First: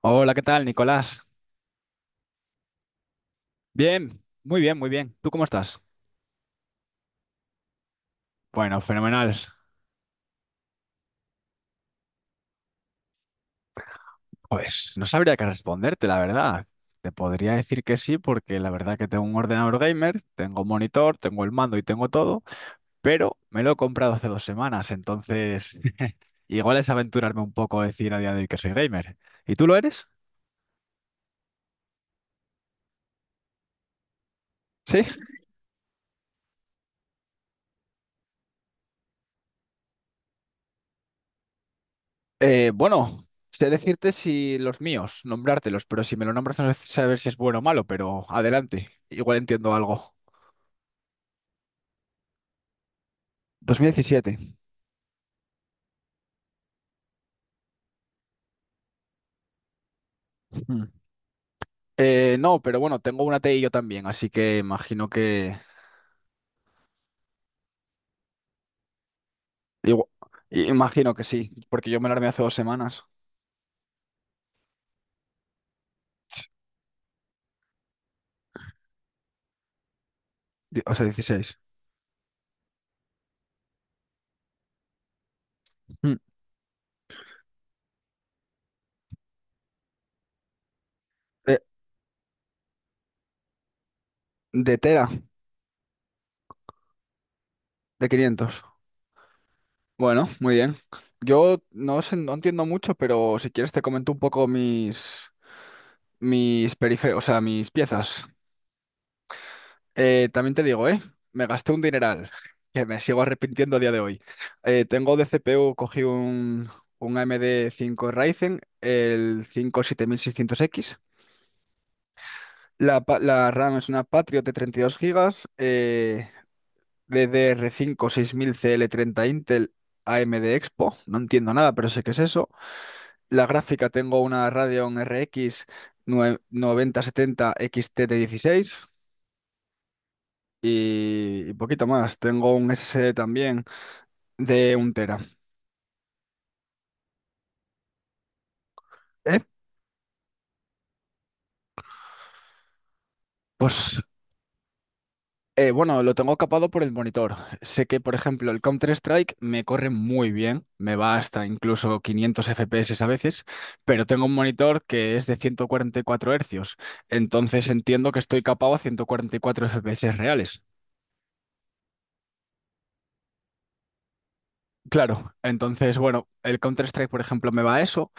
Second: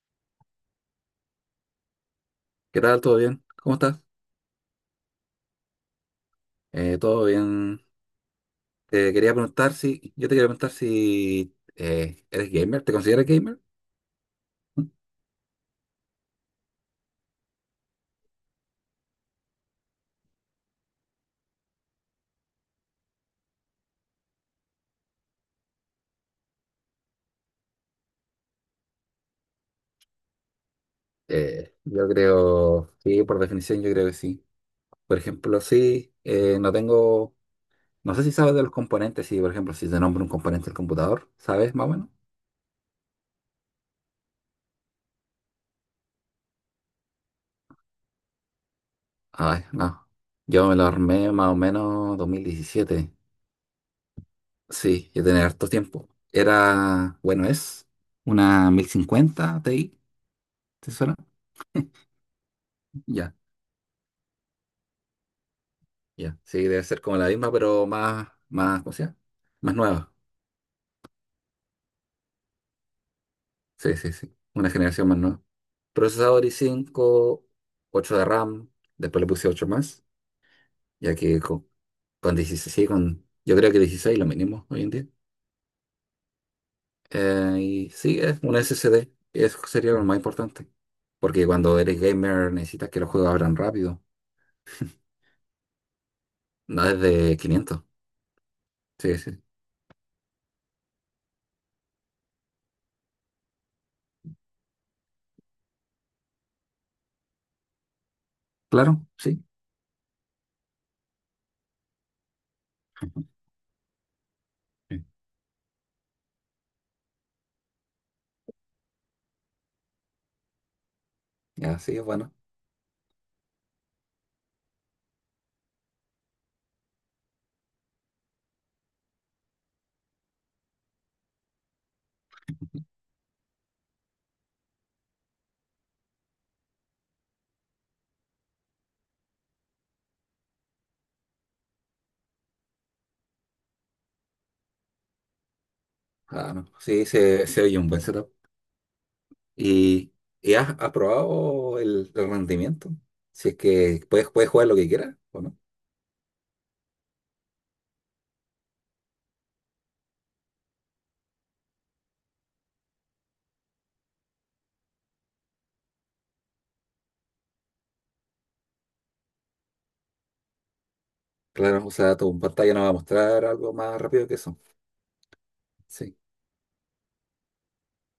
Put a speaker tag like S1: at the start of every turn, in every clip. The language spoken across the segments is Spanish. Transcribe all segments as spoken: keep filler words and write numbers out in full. S1: Hola, ¿qué tal, Nicolás?
S2: ¿Qué tal? ¿Todo bien? ¿Cómo estás?
S1: Bien, muy bien, muy bien. ¿Tú cómo estás?
S2: Eh, todo bien.
S1: Bueno,
S2: Te
S1: fenomenal.
S2: quería preguntar si, Yo te quería preguntar si eh, eres gamer, ¿te consideras gamer? Mm.
S1: Pues no sabría qué responderte, la verdad. Te podría decir que sí, porque la verdad que tengo un ordenador gamer, tengo un monitor, tengo el mando y tengo todo, pero me lo he comprado hace dos semanas, entonces igual es aventurarme un poco a decir a día de hoy que soy gamer. ¿Y tú lo eres?
S2: Eh, yo creo, sí, por definición yo creo que sí.
S1: Sí.
S2: Por ejemplo, sí, eh, no tengo, no sé si sabes de los componentes, sí, por ejemplo, si te nombro un componente del computador, ¿sabes más o menos?
S1: Eh, bueno, sé decirte si los míos, nombrártelos, pero si me lo nombras no sé saber si es bueno o malo, pero adelante, igual
S2: Ay,
S1: entiendo
S2: no.
S1: algo.
S2: Yo me lo armé más o menos dos mil diecisiete.
S1: dos mil diecisiete.
S2: Sí, yo tenía harto tiempo. Era, bueno, es una mil cincuenta Ti,
S1: Mm.
S2: ¿te suena?
S1: Eh, no, pero bueno, tengo
S2: Ya,
S1: una T TI yo también, así que imagino que...
S2: ya. Sí, debe ser como la misma, pero más, más, ¿cómo se llama? Más
S1: igu-
S2: nueva.
S1: i- imagino que sí, porque yo me la armé hace dos semanas.
S2: Sí, sí, sí. Una generación más nueva. Procesador i cinco, ocho de RAM. Después le puse ocho más,
S1: Di- O sea,
S2: ya que
S1: dieciséis.
S2: con, con dieciséis, con, yo creo que dieciséis lo mínimo hoy en día.
S1: Mm.
S2: Eh, y sí, es un S S D. Eso sería lo más importante. Porque
S1: De,
S2: cuando eres gamer necesitas que los juegos abran rápido.
S1: de tela,
S2: No es de quinientos.
S1: de quinientos.
S2: Sí, sí.
S1: Bueno, muy bien. Yo no sé, no entiendo mucho, pero si quieres te comento un poco mis, mis periféricos, o sea, mis piezas.
S2: Claro, sí.
S1: Eh, también te digo, ¿eh? Me gasté un dineral, que me sigo arrepintiendo a día de hoy. Eh,
S2: Sí.
S1: tengo de c p u, cogí un, un a m d cinco Ryzen, el cinco siete mil seiscientos equis.
S2: Ya, sí, es bueno.
S1: La, pa- la RAM es una Patriot de 32 gigas eh, d d r cinco seis mil c l treinta Intel a m d Expo. No entiendo nada, pero sé qué es eso. La gráfica tengo una Radeon r x nue- nueve mil setenta x t de dieciséis y y poquito más. Tengo un s s d también de un tera.
S2: Ah, no. Sí, se, se oye un buen setup.
S1: Eh,
S2: ¿Y, y has aprobado el, el rendimiento? Si es
S1: Pues
S2: que puedes, puedes jugar lo que quieras, ¿o no?
S1: eh, bueno, lo tengo capado por el monitor. Sé que, por ejemplo, el Counter-Strike me corre muy bien, me va hasta incluso quinientos f p s a veces, pero tengo un monitor que es de ciento cuarenta y cuatro Hz, entonces entiendo que estoy capado a ciento cuarenta y cuatro f p s reales.
S2: Claro, o sea, tu pantalla no va a mostrar algo más rápido que eso.
S1: Claro, entonces,
S2: Sí.
S1: bueno, el Counter-Strike, por ejemplo, me va a eso,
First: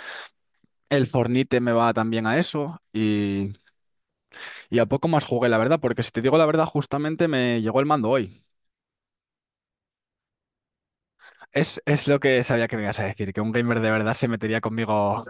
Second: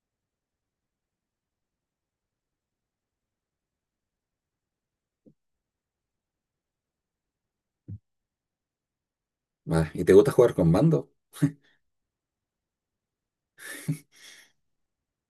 S1: el Fornite me va también a eso, y, y a poco más jugué, la verdad, porque si te digo la verdad, justamente me llegó el mando hoy.
S2: Va, ¿y te gusta jugar con mando?
S1: Es, es lo que sabía que me ibas a decir, que un gamer de verdad se metería conmigo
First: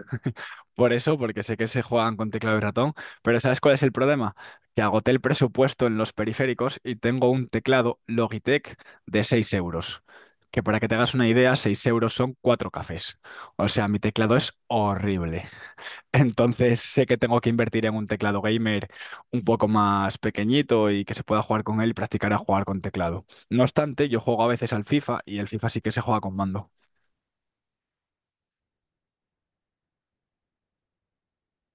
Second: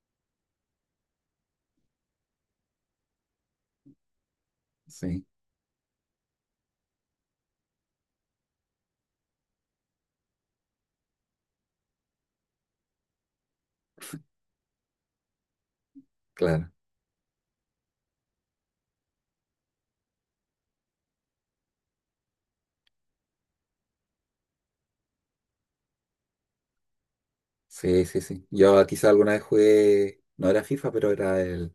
S1: por eso, porque sé que se juegan con teclado y ratón, pero ¿sabes cuál es el problema? Que agoté el
S2: Sí,
S1: presupuesto en los periféricos y tengo un teclado Logitech de seis euros, que para que te hagas una idea, seis euros son cuatro cafés. O sea, mi teclado es horrible.
S2: claro.
S1: Entonces sé que tengo que invertir en un teclado gamer un poco más pequeñito y que se pueda jugar con él y practicar a jugar con teclado. No obstante, yo juego a veces al FIFA y el FIFA sí que se juega con mando.
S2: Sí, sí, sí. Yo quizá alguna vez jugué, no era FIFA, pero era el,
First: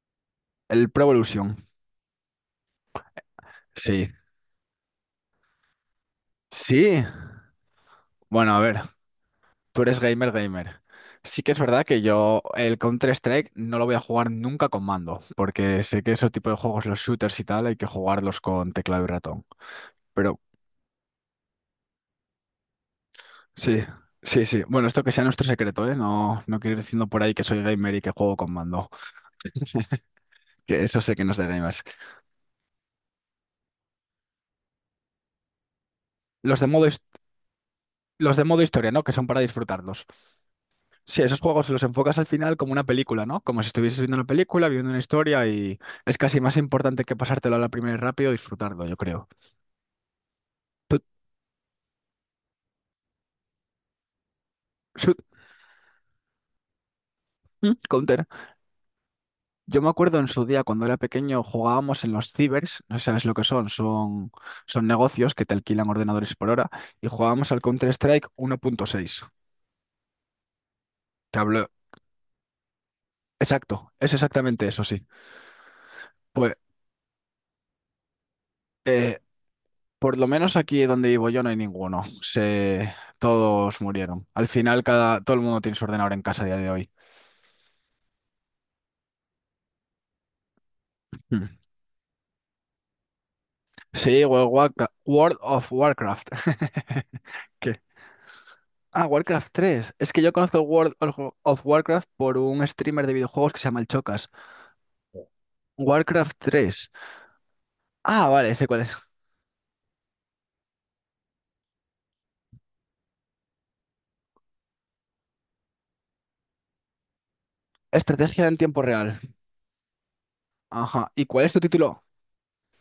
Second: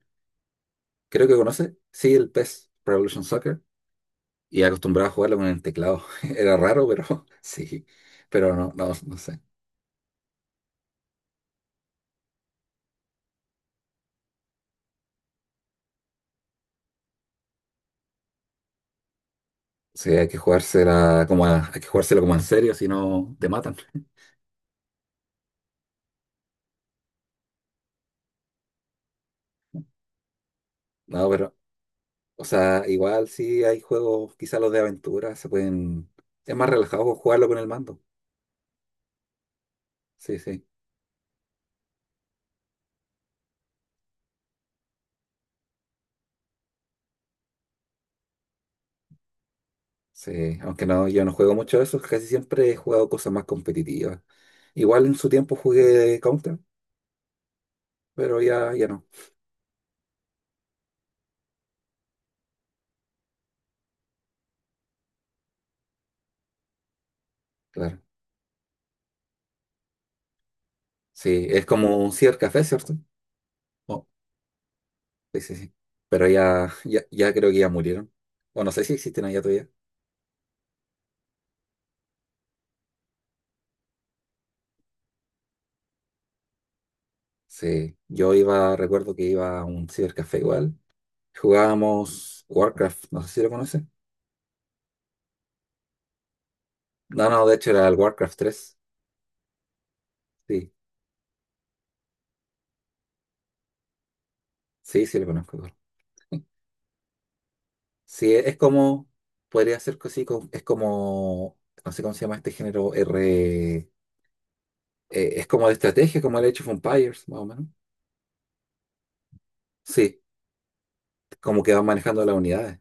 S1: El Pro
S2: creo que
S1: Evolution.
S2: conoce, sí, el PES, Pro Evolution Soccer,
S1: Sí.
S2: y acostumbrado a jugarlo con el teclado. Era raro,
S1: Sí.
S2: pero sí,
S1: Bueno,
S2: pero
S1: a
S2: no,
S1: ver,
S2: no, no sé.
S1: tú eres gamer, gamer. Sí que es verdad que yo el Counter-Strike no lo voy a jugar nunca con mando, porque sé que esos tipos de juegos, los shooters y tal, hay que jugarlos con teclado y ratón.
S2: Sí, hay que
S1: Pero
S2: jugársela como a- hay que jugárselo como en serio, si no te matan.
S1: sí, sí, sí. Bueno, esto que sea nuestro secreto, ¿eh? No, no quiero ir diciendo por ahí que soy gamer y que juego con mando, que eso sé que
S2: No,
S1: no es de
S2: pero,
S1: gamers.
S2: o sea, igual sí hay juegos, quizá los de aventura, se pueden, es
S1: Los de
S2: más
S1: modo, his-
S2: relajado jugarlo con el mando.
S1: los de modo historia, ¿no? Que son para disfrutarlos.
S2: Sí, sí.
S1: Sí, esos juegos los enfocas al final como una película, ¿no? Como si estuvieses viendo una película, viviendo una historia y es casi más importante que pasártelo a la primera y rápido, disfrutarlo, yo creo.
S2: Sí, aunque
S1: Tut,
S2: no, yo no juego mucho de eso, casi siempre he jugado cosas más competitivas. Igual en
S1: shut,
S2: su tiempo jugué Counter,
S1: mm, Counter.
S2: pero ya, ya no,
S1: Yo me acuerdo en su día cuando era pequeño jugábamos en los cibers, no sé si sabes lo que son, son, son negocios que te alquilan ordenadores por hora y jugábamos al
S2: claro.
S1: Counter-Strike uno punto seis. Te
S2: Sí, es
S1: hablo,
S2: como un cibercafé, ¿cierto?
S1: exacto,
S2: Oh,
S1: es exactamente eso, sí.
S2: sí, sí, sí. Pero
S1: Pues
S2: ya, ya, ya creo que ya murieron. O no sé si
S1: eh,
S2: existen allá todavía.
S1: Por lo menos aquí donde vivo yo no hay ninguno. Se, todos murieron. Al final cada, todo el mundo tiene su ordenador en casa a día de hoy.
S2: Sí, yo iba, recuerdo que iba a un cibercafé igual.
S1: Hmm.
S2: Jugábamos Warcraft, no sé si lo conoces.
S1: Sí, World of Warcra- World of Warcraft.
S2: No, no, de hecho
S1: ¿Qué?
S2: era el Warcraft tres.
S1: Ah, Warcraft tres. Es que yo conozco el
S2: Sí,
S1: World of of Warcraft por un streamer de videojuegos que se llama El Chocas.
S2: sí, sí lo conozco. Claro.
S1: Warcraft tres. Ah,
S2: Sí, e-,
S1: vale,
S2: es
S1: sé cuál es.
S2: como, podría ser así, co- es como, no sé cómo se llama este género, R, eh, es como de estrategia, como el Age of Empires, más o menos.
S1: Estrategia en tiempo real.
S2: Sí,
S1: Ajá. ¿Y cuál es tu
S2: como que van
S1: título?
S2: manejando las unidades.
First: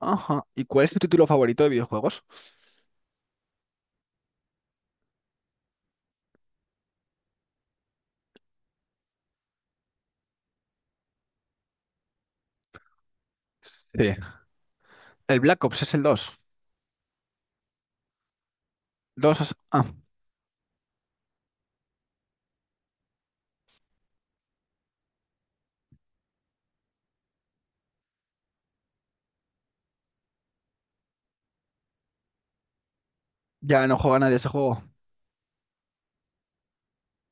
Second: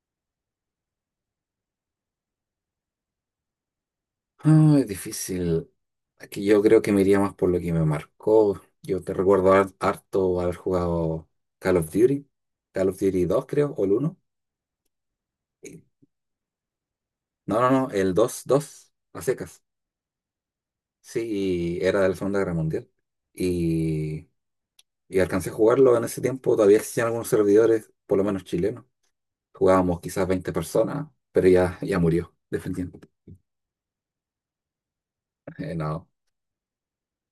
S1: Ajá. ¿Y cuál es tu título favorito de videojuegos?
S2: Ah, es difícil. Aquí yo creo que me iría más por lo que me marcó. Yo te recuerdo har- harto haber jugado Call of Duty, Call of Duty dos, creo, o el
S1: Sí.
S2: uno.
S1: El Black Ops
S2: Y-
S1: es el dos.
S2: No, no, no, el dos, dos a
S1: Dos. es...
S2: secas.
S1: Ah,
S2: Sí, y era de la Segunda Guerra Mundial. Y Y alcancé a jugarlo en ese tiempo, todavía existían algunos servidores, por lo menos chilenos. Jugábamos quizás veinte personas, pero ya, ya murió, definitivamente.
S1: ya no juega nadie ese juego.
S2: Eh, no.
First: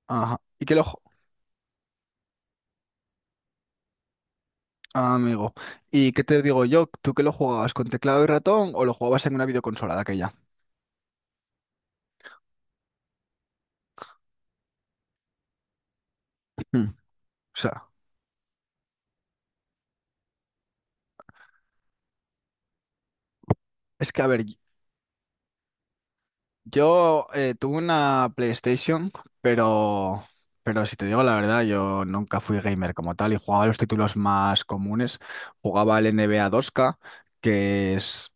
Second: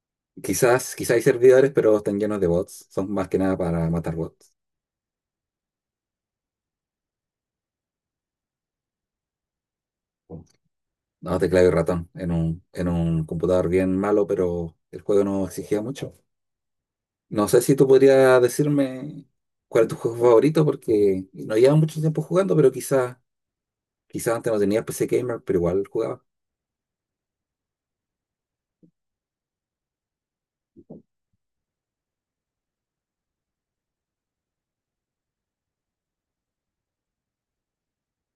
S1: Ajá. ¿Y que lo...
S2: Quizás,
S1: ju-
S2: quizás hay servidores, pero están llenos de bots. Son más que nada para matar bots.
S1: Ah, amigo. ¿Y qué te digo yo? ¿Tú que lo jugabas con teclado y ratón o lo jugabas en una videoconsola de aquella?
S2: No, teclado y ratón, en un, en un computador bien malo, pero el juego no exigía mucho.
S1: Mm.
S2: No
S1: O
S2: sé si tú
S1: sea,
S2: podrías decirme cuál es tu juego favorito, porque no llevas mucho tiempo jugando, pero quizás
S1: es que a
S2: quizás
S1: ver,
S2: antes no tenías P C Gamer, pero igual jugaba.
S1: yo eh, tuve una PlayStation, pero... Pero si te digo la verdad, yo nunca fui gamer como tal y jugaba los títulos más comunes. Jugaba el n b a dos k, que es,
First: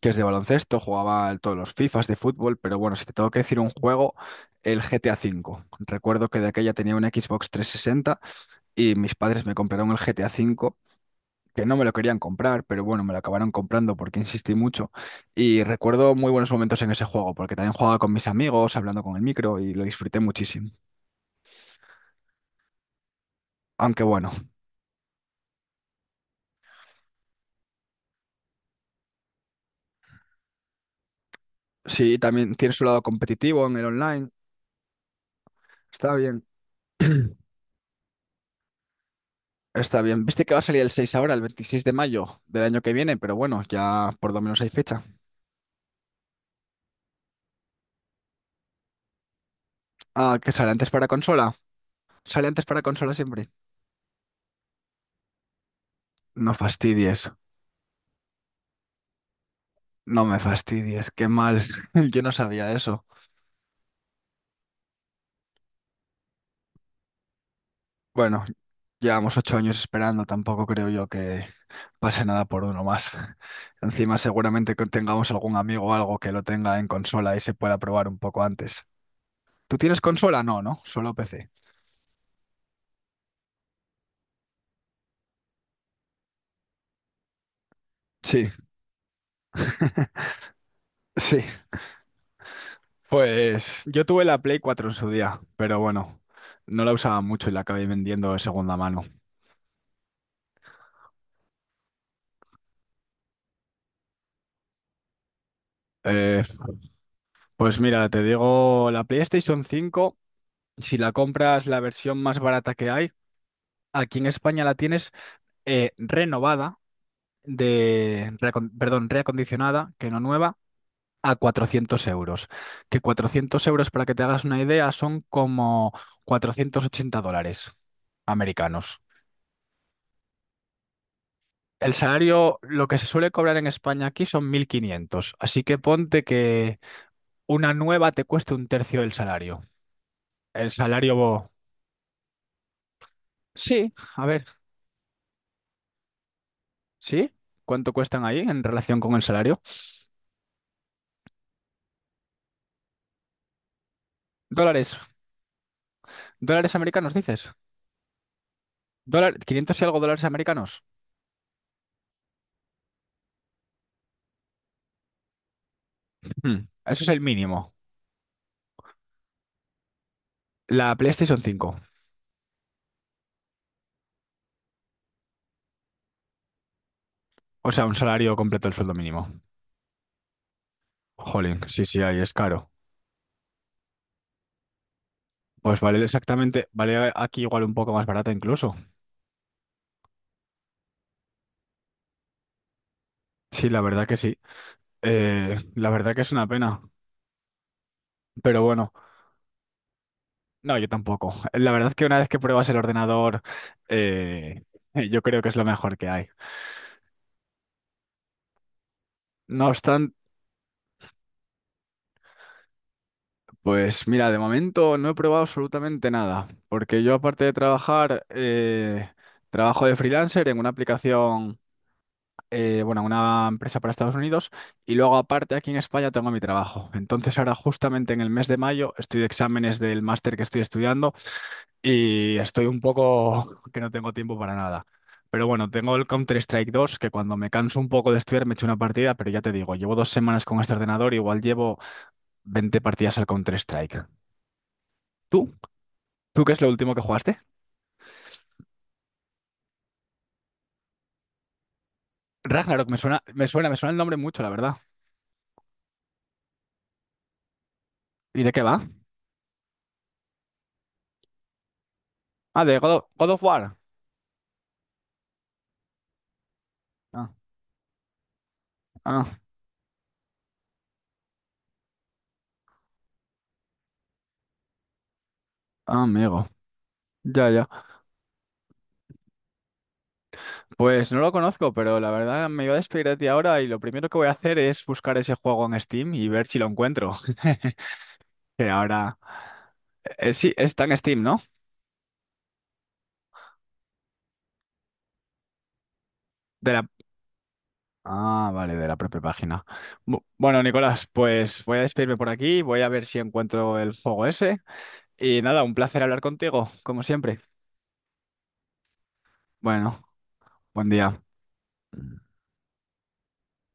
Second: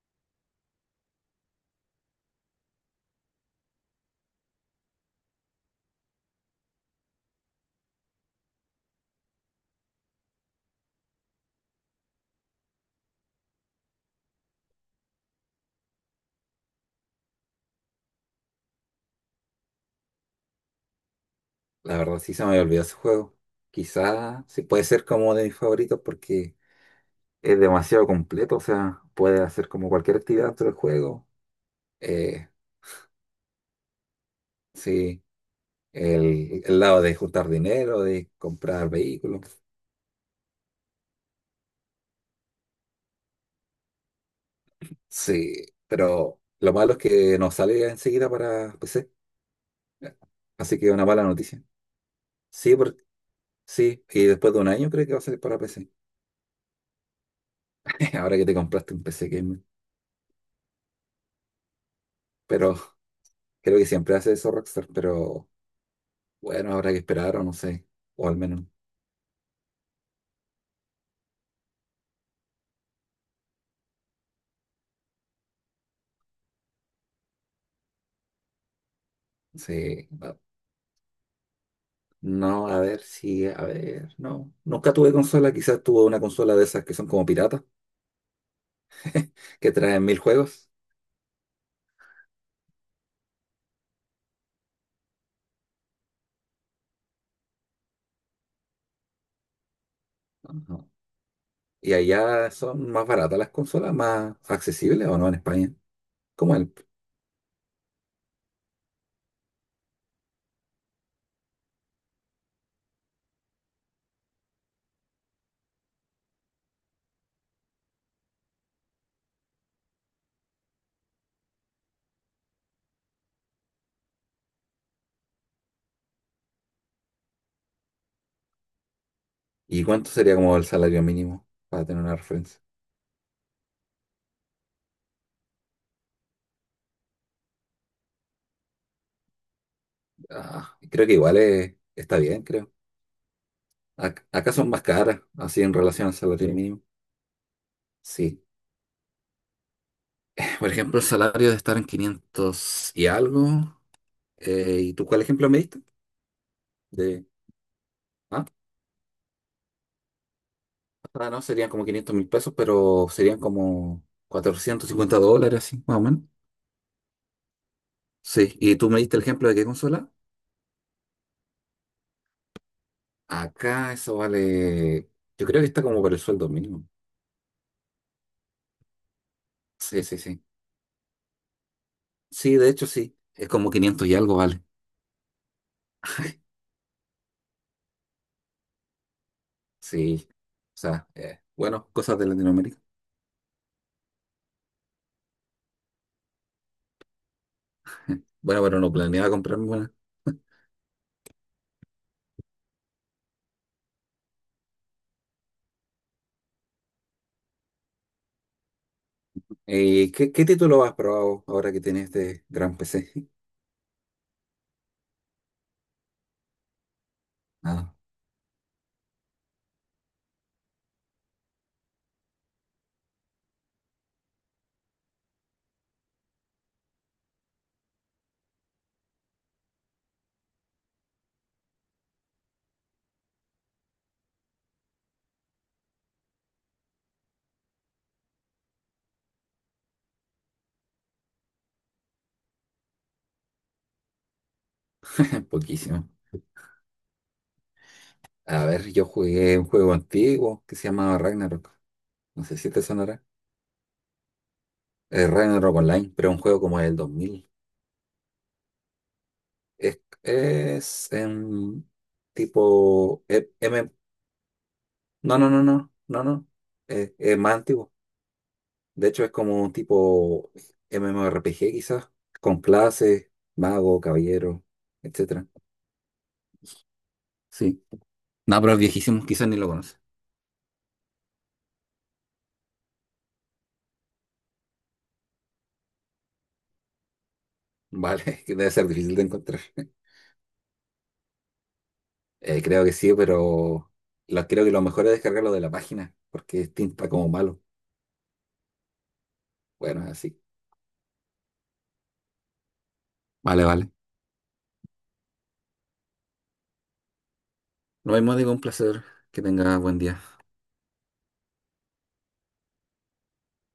S1: que es de baloncesto, jugaba el- todos los FIFAs de fútbol, pero bueno, si te tengo que decir un juego, el g t a V. Recuerdo que de aquella tenía una Xbox trescientos sesenta. Y mis padres me compraron el g t a V, que no me lo querían comprar, pero bueno, me lo acabaron comprando porque insistí mucho. Y recuerdo muy buenos momentos en ese juego, porque también jugaba con mis amigos, hablando con el micro y lo disfruté muchísimo.
S2: La verdad sí se me había olvidado ese juego.
S1: Aunque bueno,
S2: Quizá sí puede ser como de mis favoritos porque es demasiado completo, o sea, puede hacer como cualquier actividad dentro del juego.
S1: sí,
S2: Eh,
S1: también tiene su lado competitivo en el online,
S2: sí,
S1: está bien.
S2: el, el lado de juntar dinero, de comprar vehículos.
S1: Está bien. Viste que va a salir el seis ahora, el veintiséis de mayo del año que viene, pero bueno, ya por lo menos hay fecha.
S2: Sí, pero lo malo es que no sale enseguida para P C.
S1: Ah, que sale
S2: Así
S1: antes
S2: que una
S1: para
S2: mala
S1: consola.
S2: noticia.
S1: Sale antes
S2: Sí,
S1: para
S2: porque,
S1: consola siempre.
S2: sí, y después de un año creo que va a salir para P C.
S1: No fastidies.
S2: Ahora que te compraste un P C gamer.
S1: No me fastidies. Qué mal. Yo no sabía
S2: Pero
S1: eso.
S2: creo que siempre hace eso Rockstar. Pero bueno, habrá que esperar o no sé, o al
S1: Bueno,
S2: menos,
S1: llevamos ocho años esperando, tampoco creo yo que pase nada por uno más. Encima seguramente que tengamos algún amigo o algo que lo tenga en consola y se pueda probar un poco antes. ¿Tú tienes
S2: sí, va-
S1: consola? No, ¿no? Solo p c.
S2: no, a ver si, a ver, no, nunca tuve consola, quizás tuve una consola de esas que son como piratas,
S1: Sí,
S2: que traen mil juegos.
S1: sí. Pues yo tuve la Play cuatro en su día, pero bueno, no la usaba mucho y la acabé vendiendo de segunda mano.
S2: Ajá. Y allá son más baratas las consolas, más accesibles o no en España,
S1: Eh,
S2: como el,
S1: pues mira, te digo, la PlayStation cinco, si la compras la versión más barata que hay, aquí en España la tienes eh, renovada de, reacon- perdón, reacondicionada, que no nueva, a cuatrocientos euros. Que cuatrocientos euros, para que te hagas una idea, son como cuatrocientos ochenta dólares americanos.
S2: ¿y cuánto sería como el salario mínimo para
S1: El
S2: tener una
S1: salario,
S2: referencia?
S1: lo que se suele cobrar en España aquí son mil quinientos, así que ponte que una nueva te cueste un tercio del salario. El
S2: Ah, creo que
S1: salario...
S2: igual
S1: bo-
S2: eh, está bien, creo.
S1: Sí, a
S2: Ac-
S1: ver,
S2: acá son más caras, así en relación al salario, sí, mínimo,
S1: ¿sí? ¿Cuánto cuestan ahí
S2: sí.
S1: en relación con el salario?
S2: Por ejemplo, el salario de estar en quinientos y algo. Eh, ¿y
S1: Dólares,
S2: tú cuál ejemplo me diste?
S1: dólares americanos,
S2: De,
S1: dices.
S2: ah,
S1: Dólar, quinientos y algo dólares americanos.
S2: ah, no, serían como quinientos mil pesos, pero serían como cuatrocientos cincuenta dólares, así, más o menos.
S1: Hmm, Eso es el mínimo.
S2: Sí, ¿y tú me diste el ejemplo de qué consola?
S1: La PlayStation cinco.
S2: Acá eso vale, yo creo que está como por el sueldo mínimo.
S1: O sea, un salario completo del sueldo mínimo.
S2: Sí, sí, sí.
S1: Jolín, sí, sí, ahí es
S2: Sí, de
S1: caro.
S2: hecho sí, es como quinientos y algo vale.
S1: Pues vale exactamente, vale aquí igual un poco más barata incluso.
S2: Sí, o sea, eh, bueno, cosas de Latinoamérica.
S1: Sí, la verdad que sí. Eh, la verdad que es una pena. Pero
S2: Bueno, pero
S1: bueno,
S2: no planeaba comprarme una.
S1: no, yo tampoco. La verdad que una vez que pruebas el ordenador, eh, yo creo que es lo mejor que hay. No
S2: Eh,
S1: obstante,
S2: ¿qué, qué título has probado ahora que tienes este gran P C?
S1: pues mira, de momento no he probado absolutamente nada. Porque yo aparte de
S2: Nada,
S1: trabajar, eh, trabajo de freelancer en una aplicación eh, bueno, a una empresa para Estados Unidos y luego aparte aquí en España tengo mi trabajo. Entonces ahora justamente en el mes de mayo estoy de exámenes del máster que estoy estudiando y estoy un poco que no tengo tiempo para nada. Pero bueno, tengo el Counter-Strike dos que cuando me canso un poco de estudiar me echo una partida, pero ya te digo, llevo dos semanas con este ordenador, igual llevo veinte partidas al Counter-Strike. ¿Tú?
S2: poquísimo.
S1: ¿Tú qué es lo último que jugaste?
S2: A ver, yo jugué un juego antiguo que se llamaba Ragnarok. No sé si te
S1: Ragnarok, me suena,
S2: sonará.
S1: me suena, me suena el nombre mucho, la verdad.
S2: Eh, Ragnarok Online, pero un juego como el dos mil.
S1: ¿Y de qué va?
S2: Es, es em,
S1: Ah, de God of,
S2: tipo...
S1: God of
S2: eh,
S1: War.
S2: M- no, no, no, no, no, no. Eh,
S1: Ah,
S2: es más antiguo. De hecho, es
S1: ah,
S2: como un tipo MMORPG quizás, con clases, mago, caballero, etcétera.
S1: ah, amigo. Ya, ya.
S2: Sí. No, pero es viejísimo, quizás ni lo conoces.
S1: Pues no lo conozco, pero la verdad me iba a despedir de ti ahora y lo primero que voy a hacer es buscar ese juego en Steam y ver si lo encuentro.
S2: Vale, que
S1: Que
S2: debe ser difícil
S1: ahora...
S2: de encontrar.
S1: eh, sí, está en Steam, ¿no?
S2: Eh, creo que sí, pero lo- creo que lo mejor es descargarlo de la página, porque
S1: De
S2: es
S1: la...
S2: tinta como malo.
S1: Ah, vale, de la propia página.
S2: Bueno,
S1: Bu-
S2: así.
S1: Bueno, Nicolás, pues voy a despedirme por aquí, voy a ver si
S2: Vale,
S1: encuentro
S2: vale.
S1: el juego ese. Y nada, un placer hablar contigo, como siempre.
S2: Lo mismo digo, un placer. Que tengas buen
S1: Bueno,
S2: día.
S1: buen día.